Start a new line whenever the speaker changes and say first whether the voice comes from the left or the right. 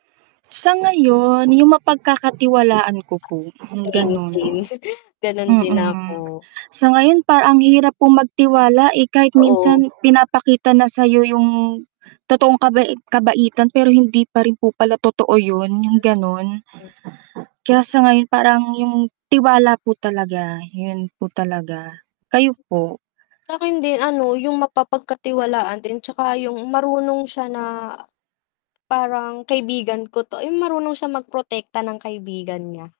right: Sa ngayon 'yong mapagkakatiwalaan ko po,
left: A
right: 'yong
left: same,
right: gano'n.
left: same. Gano'n din ako.
right: Mm, sa ngayon parang ang hirap po magtiwala, eh, kahit
left: Oo.
right: minsan pinapakita na sa'yo 'yong totoong kabai kabaitan, pero hindi pa rin po pala totoo 'yon. 'Yong ganun. Kaya sa ngayon parang 'yong tiwala po talaga, 'yon po talaga. Kayo po?
left: Sa'kin din ano, 'yong mapapagkatiwalaan din 'tsaka 'yong marunong siya na parang kaibigan ko 'to 'yong marunong siyang magprotekta ng kaibigan niya.